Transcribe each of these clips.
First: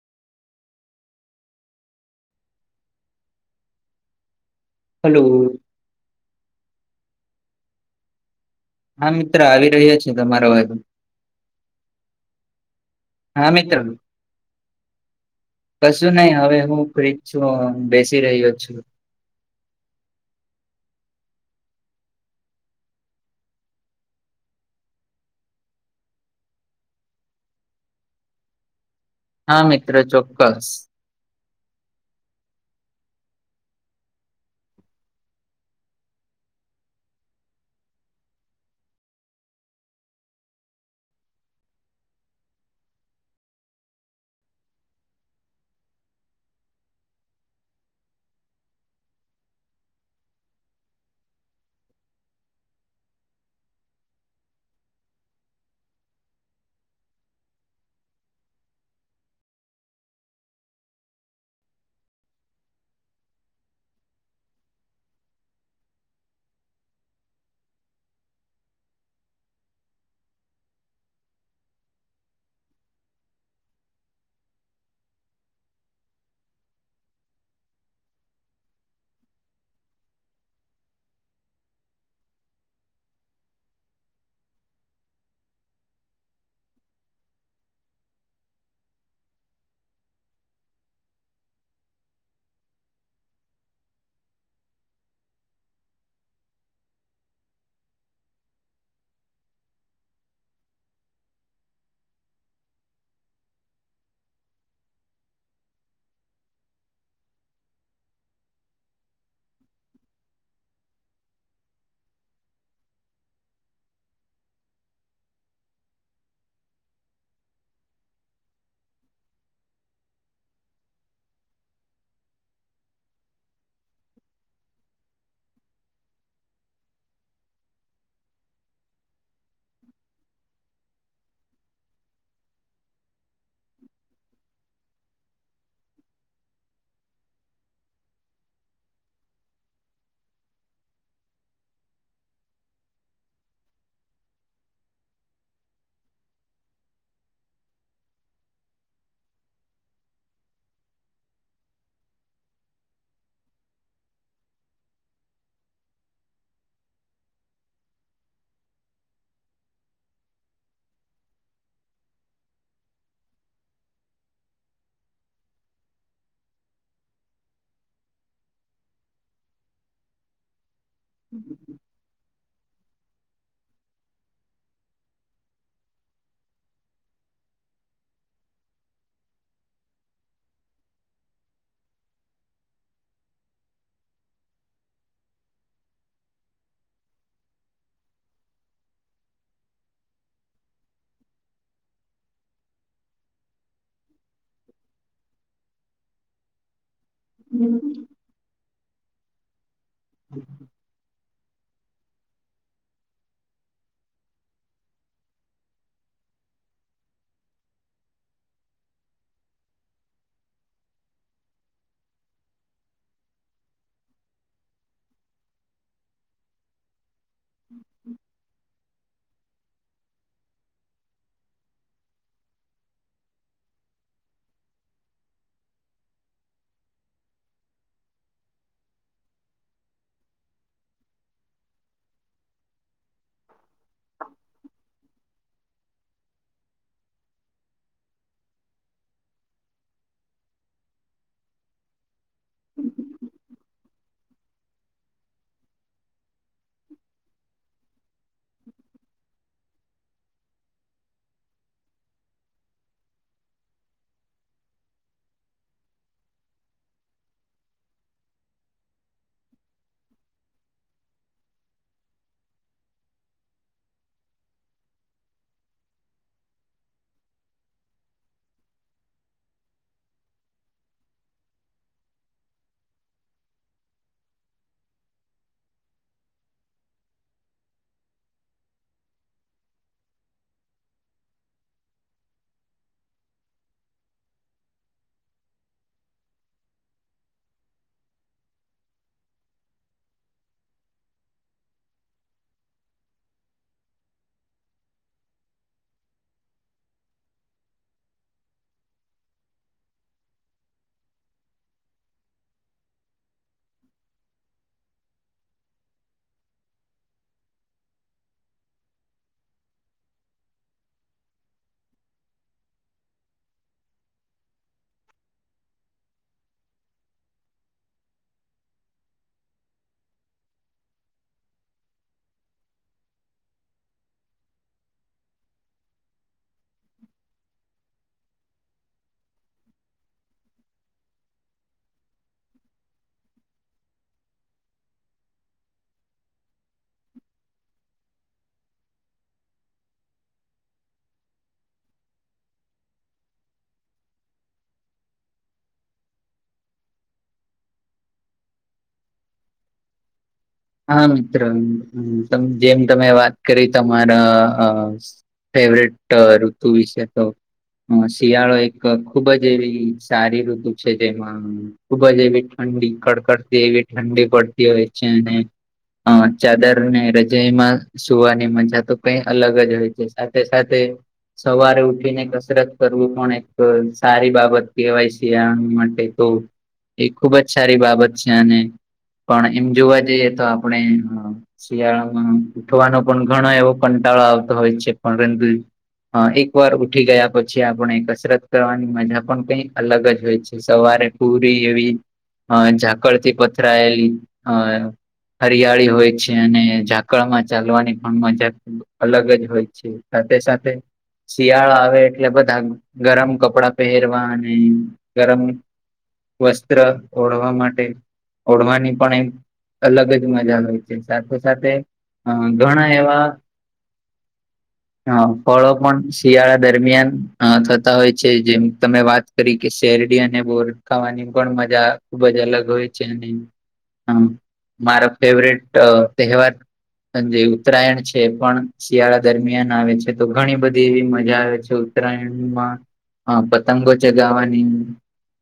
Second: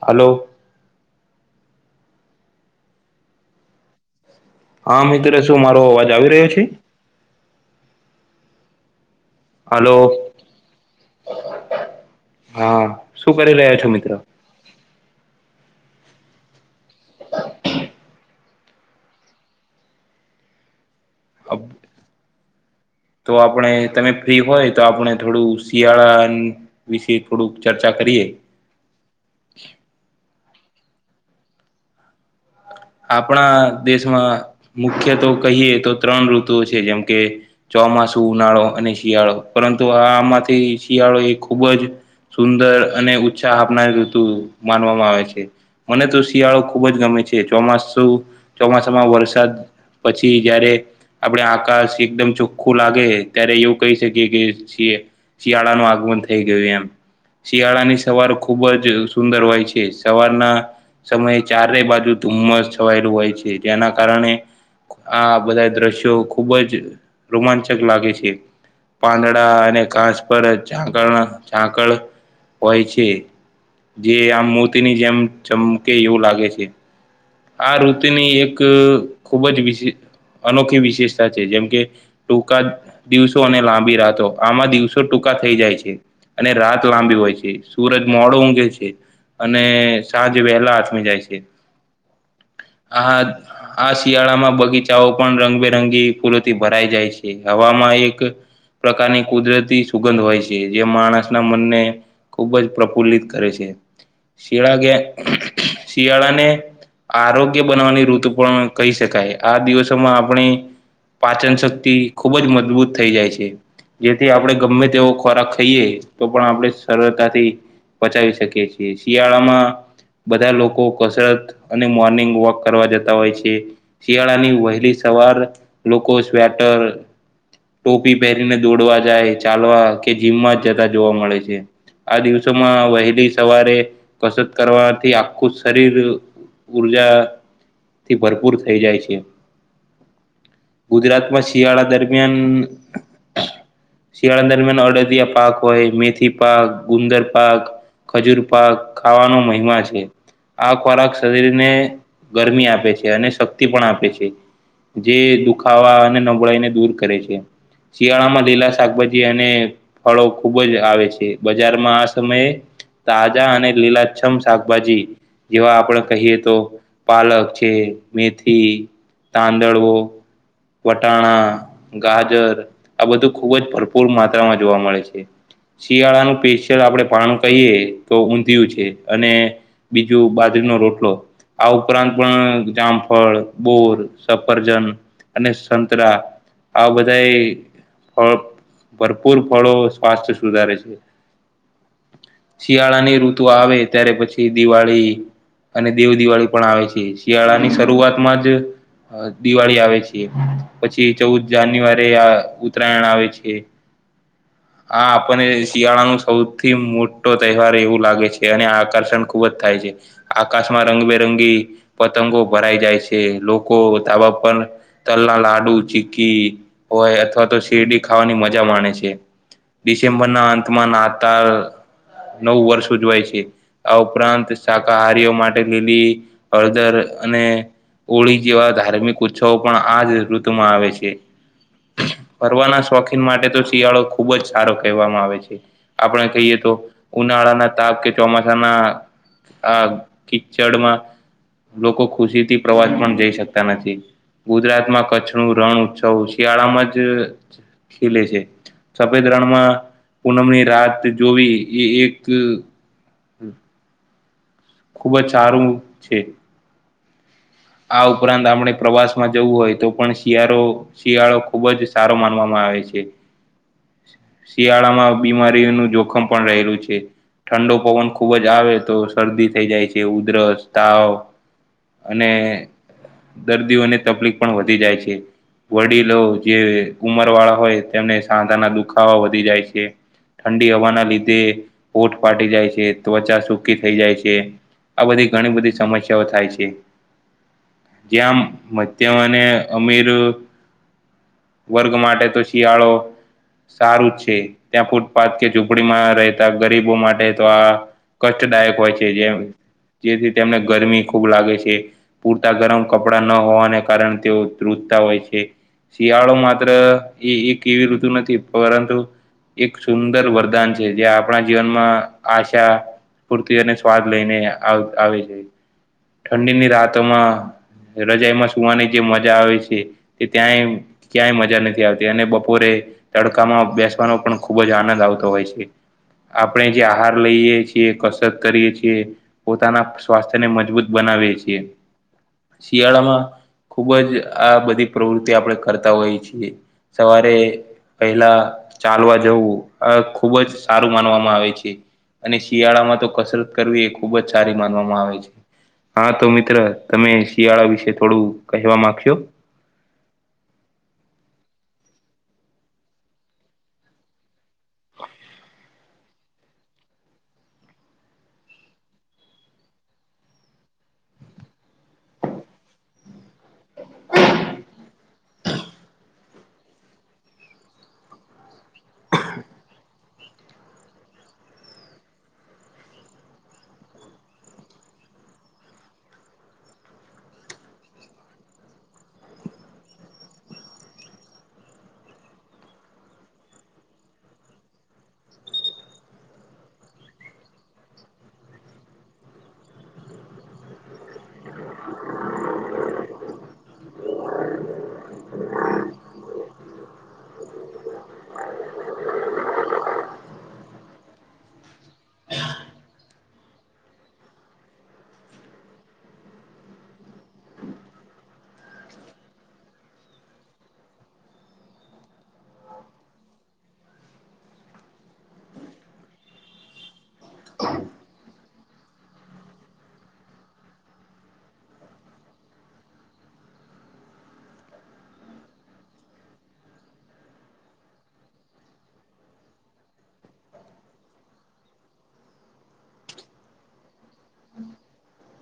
Hello હા hello મિત્ર શું મારો અવાજ આવી રહ્યો છે? હા મિત્ર આવી હલો રહ્યો છે તમારો અવાજ. હા શું કરી રહ્યા છો મિત્ર? કશું નહી હવે હું ફ્રીજ છું હવે હું બેસી રહ્યો છું. અબ તો આપણે તમે ફ્રી હોય તો આપણે થોડું શિયાળા વિશે થોડુંક ચર્ચા કરીએ. હા મિત્ર ચોક્કસ. આપણા દેશમાં મુખ્ય તો કહીએ તો ત્રણ ઋતુઓ છે જેમ કે ચોમાસું, ઉનાળો અને શિયાળો પરંતુ આ આમાંથી શિયાળો એ ખૂબ જ સુંદર અને ઉત્સાહ આપનારી ઋતુ માનવામાં આવે છે. મને તો શિયાળો ખુબ જ ગમે છે. ચોમાસું ચોમાસામાં વરસાદ પછી જયારે આપણે આકાશ એકદમ ચોખ્ખું લાગે ત્યારે એવું કહી શકીએ કે છીએ શિયાળાનું આગમન થઈ ગયું એમ. શિયાળાની સવાર ખુબ જ સુંદર હોય છે સવારના સમયે ચારે બાજુ ધુમ્મસ છવાયેલું હોય છે જેના કારણે આ બધા દ્રશ્યો ખુબ જ રોમાંચક લાગે છે. પાંદડા અને ઘાસ પર જાકડના ઝાકળ હોય છે. જે આમ મોતીની જેમ ચમકે એવું લાગે છે. આ ઋતીની એક ખૂબ જ વિશે અનોખી વિશેષતા છે. જેમ કે ટૂંકા દિવસો અને લાંબી રાતો આમાં દિવસો ટૂંકા થઈ જાય છે. અને રાત લાંબી હોય છે. સુરજ મોડો ઊંઘે છે. અને સાંજ વહેલા આથમી જાય છે. આ આ શિયાળામાં બગીચાઓ પણ રંગબેરંગી ફૂલોથી ભરાઈ જાય છે. હવામાં એક પ્રકારની કુદરતી સુગંધ હોય છે જે માણસના મનને ખૂબ જ પ્રફુલ્લિત કરે છે. શિયાળા ગે શિયાળાને આરોગ્ય બનવાની ઋતુ પણ કહી શકાય. આ દિવસોમાં આપણે પાચન શક્તિ ખૂબ જ મજબૂત થઈ જાય છે. જેથી આપણે ગમે તેવો ખોરાક ખઈએ તો પણ આપણે સરળતાથી પચાવી શકીએ છીએ. શિયાળામાં બધા લોકો કસરત અને મોર્નિંગ વોક કરવા જતા હોય છે. શિયાળાની વહેલી સવાર લોકો સ્વેટર ટોપી પહેરીને દોડવા જાય, ચાલવા કે જીમમાં જ જતા જોવા મળે છે. આ દિવસોમાં વહેલી સવારે કસરત કરવાથી આખું શરીર ઉર્જા થી ભરપૂર થઈ જાય છે. ગુજરાત માં શિયાળા દરમિયાન શિયાળા દરમિયાન અડદિયા પાક હોય મેથી પાક ગુંદર પાક ખજૂર પાક ખાવાનો મહિમા છે આ ખોરાક શરીરને ગરમી આપે છે અને શક્તિ પણ આપે છે. જે દુખાવા અને નબળાઈને દૂર કરે છે. શિયાળામાં લીલા શાકભાજી અને ફળો ખૂબ જ આવે છે. બજારમાં આ સમયે તાજા અને લીલાછમ શાકભાજી જેવા આપણે કહીએ તો પાલક છે, મેથી, તાંદડવો વટાણા ગાજર આ બધું ખુબ જ ભરપૂર માત્રામાં જોવા મળે છે. શિયાળાનું સ્પેશીયલ આપણે પાણ કહીએ તો ઊંધિયું છે અને બીજું બાજરીનો રોટ લો આ ઉપરાંત પણ જામફળ બોર સફરજન અને સંતરા આ બધાય ફળ ભરપૂર ફળો સ્વાસ્થ્ય સુધારે છે. શિયાળા ની ઋતુ આવે ત્યારે પછી દિવાળી અને દેવ દિવાળી પણ આવે છે શિયાળા ની શરૂઆત માં જ દિવાળી આવે છે પછી ચૌદ જાન્યુઆરી આ ઉત્તરાયણ આવે છે. હ હા આપણને શિયાળા નો સૌથી મોટો તહેવાર એવું લાગે છે અને આકર્ષણ ખુબ જ થાય છે. આકાશમાં રંગબેરંગી પતંગો ભરાઈ જાય છે લોકો ધાબાપર તલના લાડુ ચીકી હોય અથવા તો શેરડી ખાવાની મજા માણે છે. ડિસેમ્બર ના અંતમાં નાતાલ નવુ વર્ષ ઉજવાય છે આ ઉપરાંત કહારીઓ માટે લીલી હળદર અને હોળી જેવા ધાર્મિક ઉત્સવો પણ આજ ઋતુમાં આવે છે. ફરવાના શોખીન માટે તો શિયાળો ખુબ જ સારો કહેવામાં આવે છે. આપણેે કહીએ તો ઉનાળાના તાપ કે ચોમાસાના આ કિચડમાં લોકો ખુશી થી પ્રવાસ પણ જઈ શક તા નથી ગુજરાતમાં કચ્છ ન રણ ઉત્સવ શિયાળામાં જ ખેલે છે સફેદ રણમાં પૂનમની રાત જોવી એ એક હમ ખુબ જ સારું છે. આ ઉપરાંત આપણે પ્રવાસમાં જવું હોય તો પણ શિયાળો શિયાળો ખુબ જ સારો માનવામાં આવે છે. શિયાળામાં બીમારીઓનું જોખમ પણ રહેલું છે. ઠંડો પવન ખુબ જ આવે તો શરદી થઈ જાય છે. ઉધરસ, તાવ, અને દર્દીઓને તકલીફ પણ વધી જાય છે. વડીલો જે ઉમર વાળા હોય તેમને સાંધાના દુખાવા વધી જાય છે. ઠંડી હવાના લીધે હોઠ ફાટી જાય છે, ત્વચા સુકી થઈ જાય છે, આ બધી ઘણી બધી સમસ્યાઓ થાય છે. જ્યાં મધ્યમ અને અમીર વર્ગ માટે તો શિયાળો સારું છે ત્યાં ફૂટપાથ કે ઝૂંપડીમાં રહેતા ગરીબો માટે તો આ કષ્ટદાયક હોય છે જે જેથી તેમને ગરમી ખૂબ લાગે છે. પૂરતા ગરમ કપડાં ન હોવાને કારણે તેઓ ધ્રુજતા હોય છે. શિયાળો માત્ર એ એક એવી ઋતુ નથી પરંતુ એક સુંદર વરદાન છે જે આપણા જીવનમાં આશા ફુરતી અને સ્વાદ લઈને આવે છે ઠંડીની રાતોમાં રજાાઈમાં સુવાની જે મજા આવે છે તે ક્યાંય ક્યાંય મજા નથી આવતી અને બપોરે તડકામાં બેસવાનો પણ ખુબ જ આનંદ આવતો હોય છે આપણે જે આહાર લઈએ છીએ કસરત કરીએ છીએ પોતાના સ્વાસ્થ્ય ને મજબૂત બનાવીએ છીએ શિયાળામાં ખુબ જ આ બધી પ્રવૃત્તિ આપણે કરતા હોઈ છીએ સવારે પહેલા ચાલવા જવું આ ખુબ જ સારું માનવામાં આવે છે અને શિયાળામાં તો કસરત કરવી એ ખુબ જ સારી માનવામાં આવે છે હા તો મિત્ર તમે શિયાળા વિશે થોડું કહેવા માંગશો હા મિત્ર જેમ તમે વાત કરી તમારા ફેવરેટ ઋતુ વિશે તો હ શિયાળો એક ખુબ જ એવી સારી ઋતુ છે જેમાં ખુબ જ એવી ઠંડી કડકડતી એવી ઠંડી પડતી હોય છે અને અ ચાદર ને રજઈમાં સુવાની મજા તો કઈ અલગ જ હોય છે સાથે સાથે સવારે ઉઠીને કસરત કરવું પણ એક સારી બાબત કહેવાય શિયાળ માટે તો એ ખુબ જ સારી બાબત છે અને પણ એમ જોવા જઈ તો આપણે હ શિયાળામાં ઉઠવાનો પણ ઘણો એવો કંટાળો આવતો હોય છે પણ પરંતુ હ એકવાર ઉઠી ગયા પછી આપણે કસરત કરવાની મજા પણ કઈક અલગ જ હોય છે સવારે પૂરી એવી અ ઝાકળથી પથરાયેલી અ હરિયાળી હોય છે અને ઝાકળમાં ચાલવાની પણ મજા અલગ જ હોય છે સાથે સાથે શિયાળો આવે એટલે બધા ગરમ કપડાં પહેરવા અને ગરમ વસ્ત્ર ઓળવા માટે ઓળવાની પણ એક અલગ જ મજા હોય છે સાથે સાથે અ ઘણા એવા હ ફળો પણ શિયાળા દરમિયાન થતા હોય છે જેમ તમે વાત તરીકે શેરડી અને બોર ખાવાની પણ મજા ખુબ જ અલગ હોય છે અને હ મારો ફેવરેટ તહેવાર જે ઉત્તરાયણ છે એ પણ શિયાળા દરમિયાન આવે છે તો ઘણી બધી એવી મજા આવે છે ઉત્તરાયણમાં પતંગો ચગાવાની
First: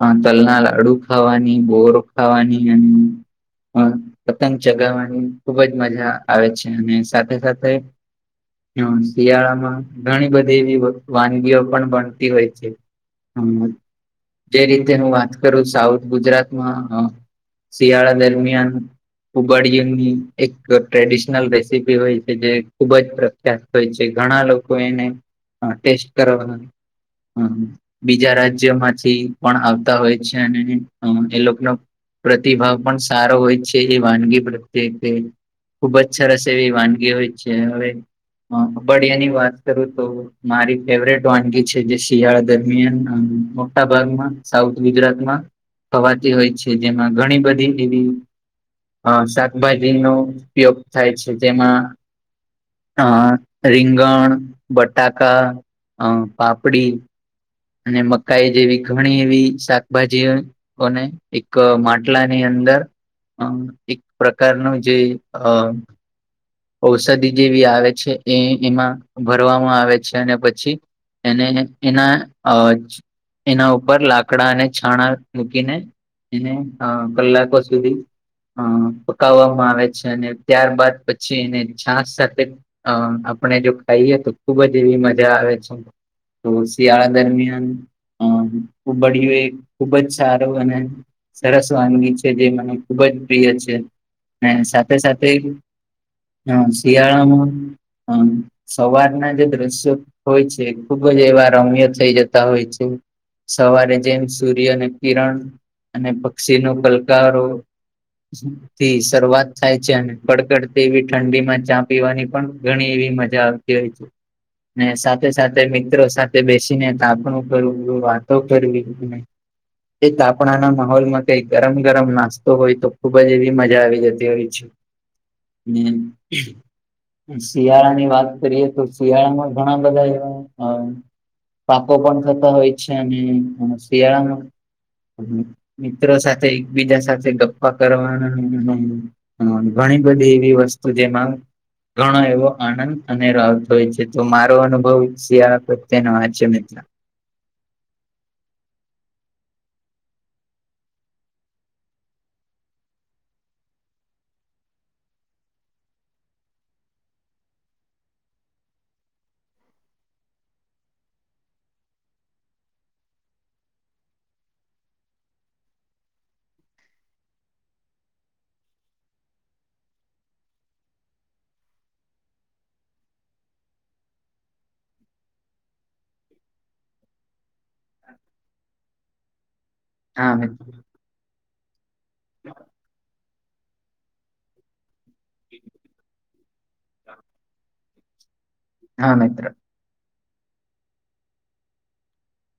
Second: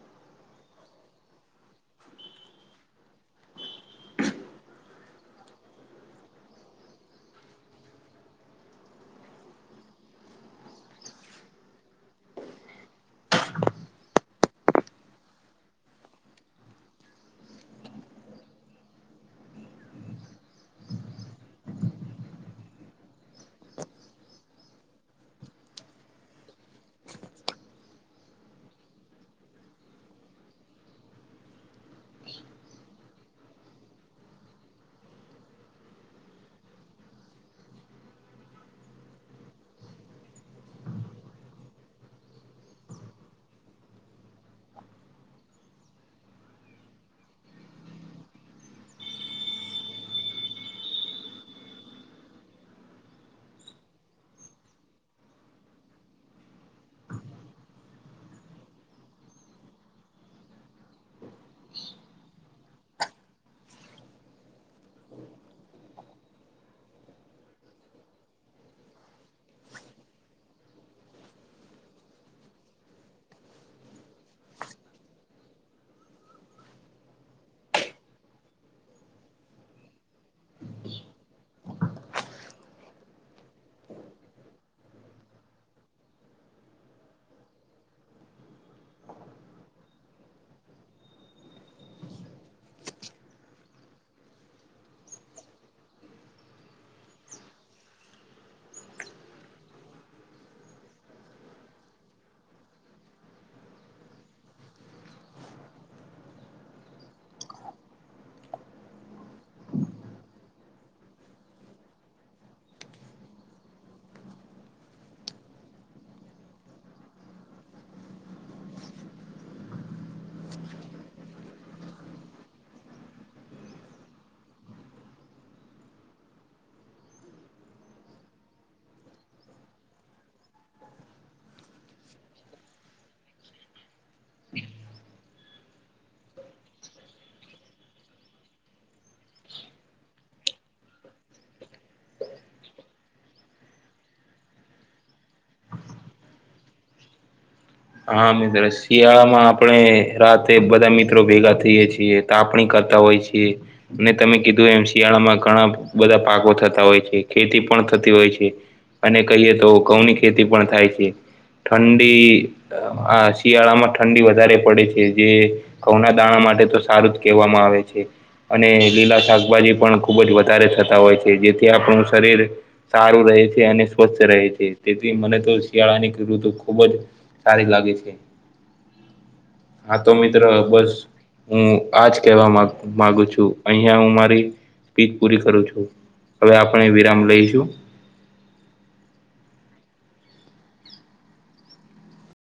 હ તલના લાડુ ખાવાની બોર ખાવાની અને અ પતંગ ચગાવવાની ખુબ જ મજા આવે છે અને સાથે સાથે હમ્મ શિયાળામાં ઘણી બધી એવી વાનગીઓ પણ બનતી હોય છે હમ્મ જે રીતે હું વાત કરું સાઉથ ગુજરાતમાં શિયાળા દરમિયાન ઉબડીયા ની એક ટ્રેડિશનલ રેસીપી હોય છે જે ખુબ જ હોય છે ઘણા લોકો એને ટેસ્ટ કરવા હ બીજા રાજ્ય માંથી પણ આવતા હોય છે અને એ લોકોનો પ્રતિભાવ પણ સારો હોય છેં એ વાનગી પ્રત્યે ખુબ જ સરસ એવી વાનગી હોય છે હવે ઉબડીયા ની વાત કરું તો મારી ફેવરેટ વાનગી છે જે શિયાળ દરમિયાન મોટા ભાગમાં સાઉથ ગુજરાતમાં ખવાતી હોય છે જેમાં ઘણી બધી એવી અ શાકભાજી નો ઉપયોગ થાય છે જેમાં અ રીંગણ બટાકા અ પાપડી અને મકાઈ જેવી ઘણી એવી શાકભાજી કોને એક માટલાની અંદર અ એક પ્રકારનું જે અ ઔષધિ જેવી આવે છે એ એમાં ભરવામાં આવે છે અને પછી એને એના અ એના ઉપર લાકડા અને છાણા મૂકીને એને હ કલાકો સુધી અ પકાવવામાં આવે છે અને ત્યારબાદ પછી છે અને છાસ સાથે અ આપણે જો ખાઈએ તો ખુબ જ એવી મજા આવે છે તો શિયાળા દરમિયાન ઉબળિયું એ ખુબ જ સારું અને સરસ વાનગી છે જે મને ખુબ જ પ્રિય છે અને સાથે સાથે હા શિયાળામાં હા સવારના જે દ્રશ્યો હોય છે ખુબ જ એવા રમ્ય થઈ જતા હોય છે. સવારે જેમ સૂર્યને કિરણ અને પક્ષી ન કલકારો થી શરૂઆત થાય છે અને કડકડ એવી ઠંડીમાં ચા પીવાની પણ ઘણી એવી મજા આવતી હોય છે. ને સાથે સાથે મિત્રો સાથે બેસીને તાપણું કરવું વાતો કરવી. એ તાપણાના માહોલમાં કઈ ગરમ ગરમ નાસ્તો હોય તો ખુબ જ એવી મજા આવી જતી હોય છે. હમ શિયાળા ની વાત કરીએ તો શિયાળા માં ઘણા બધા એવા પાકો પણ થતા હોય છે અને શિયાળામાં મિત્રો સાથે એકબીજા સાથે ગપ્પા કરવાના હ ઘણી બધી એવી વસ્તુ જેમાં ઘણો એવો આનંદ અને રાવથ હોય છે તો મારો અનુભવ શિયાળા પ્રત્યનો આ છે મિત્ર. હા મિત્રો શિયાળામાં આપણે રાતે બધા મિત્રો ભેગા થઈએ છીએ. તા આપણી કરતા હોય છીએ. ને તમે કીધું એમ શિયાળામાં ઘણા બધા પાકો થતા હોય છે ખેતી પણ થતી હોય છે. અને કહીએ તો ઘઉં ની ખેતી પણ થાય છે ઠંડી હા શિયાળામાં ઠંડી વધારે પડે છે. જે ઘઉંના દાણા માટે તો સારું જ કહેવામાં આવે છે. અને લીલા શાકભાજી પણ ખુબ જ વધારે થતા હોય છે જેથી આપણું શરીર સારું રહે છે અને સ્વસ્થ રહે છે તેથી મને તો શિયાળાની ખેડૂત ખુબ જ સારી લાગે છે. હા તો મિત્ર બસ હું આજ કેવા મા મામાંગુ છું અહિયાં હું મારી સ્પી પૂરી કરું છું, હવે આપણે વિરામ લઈશું. હા મિત્ર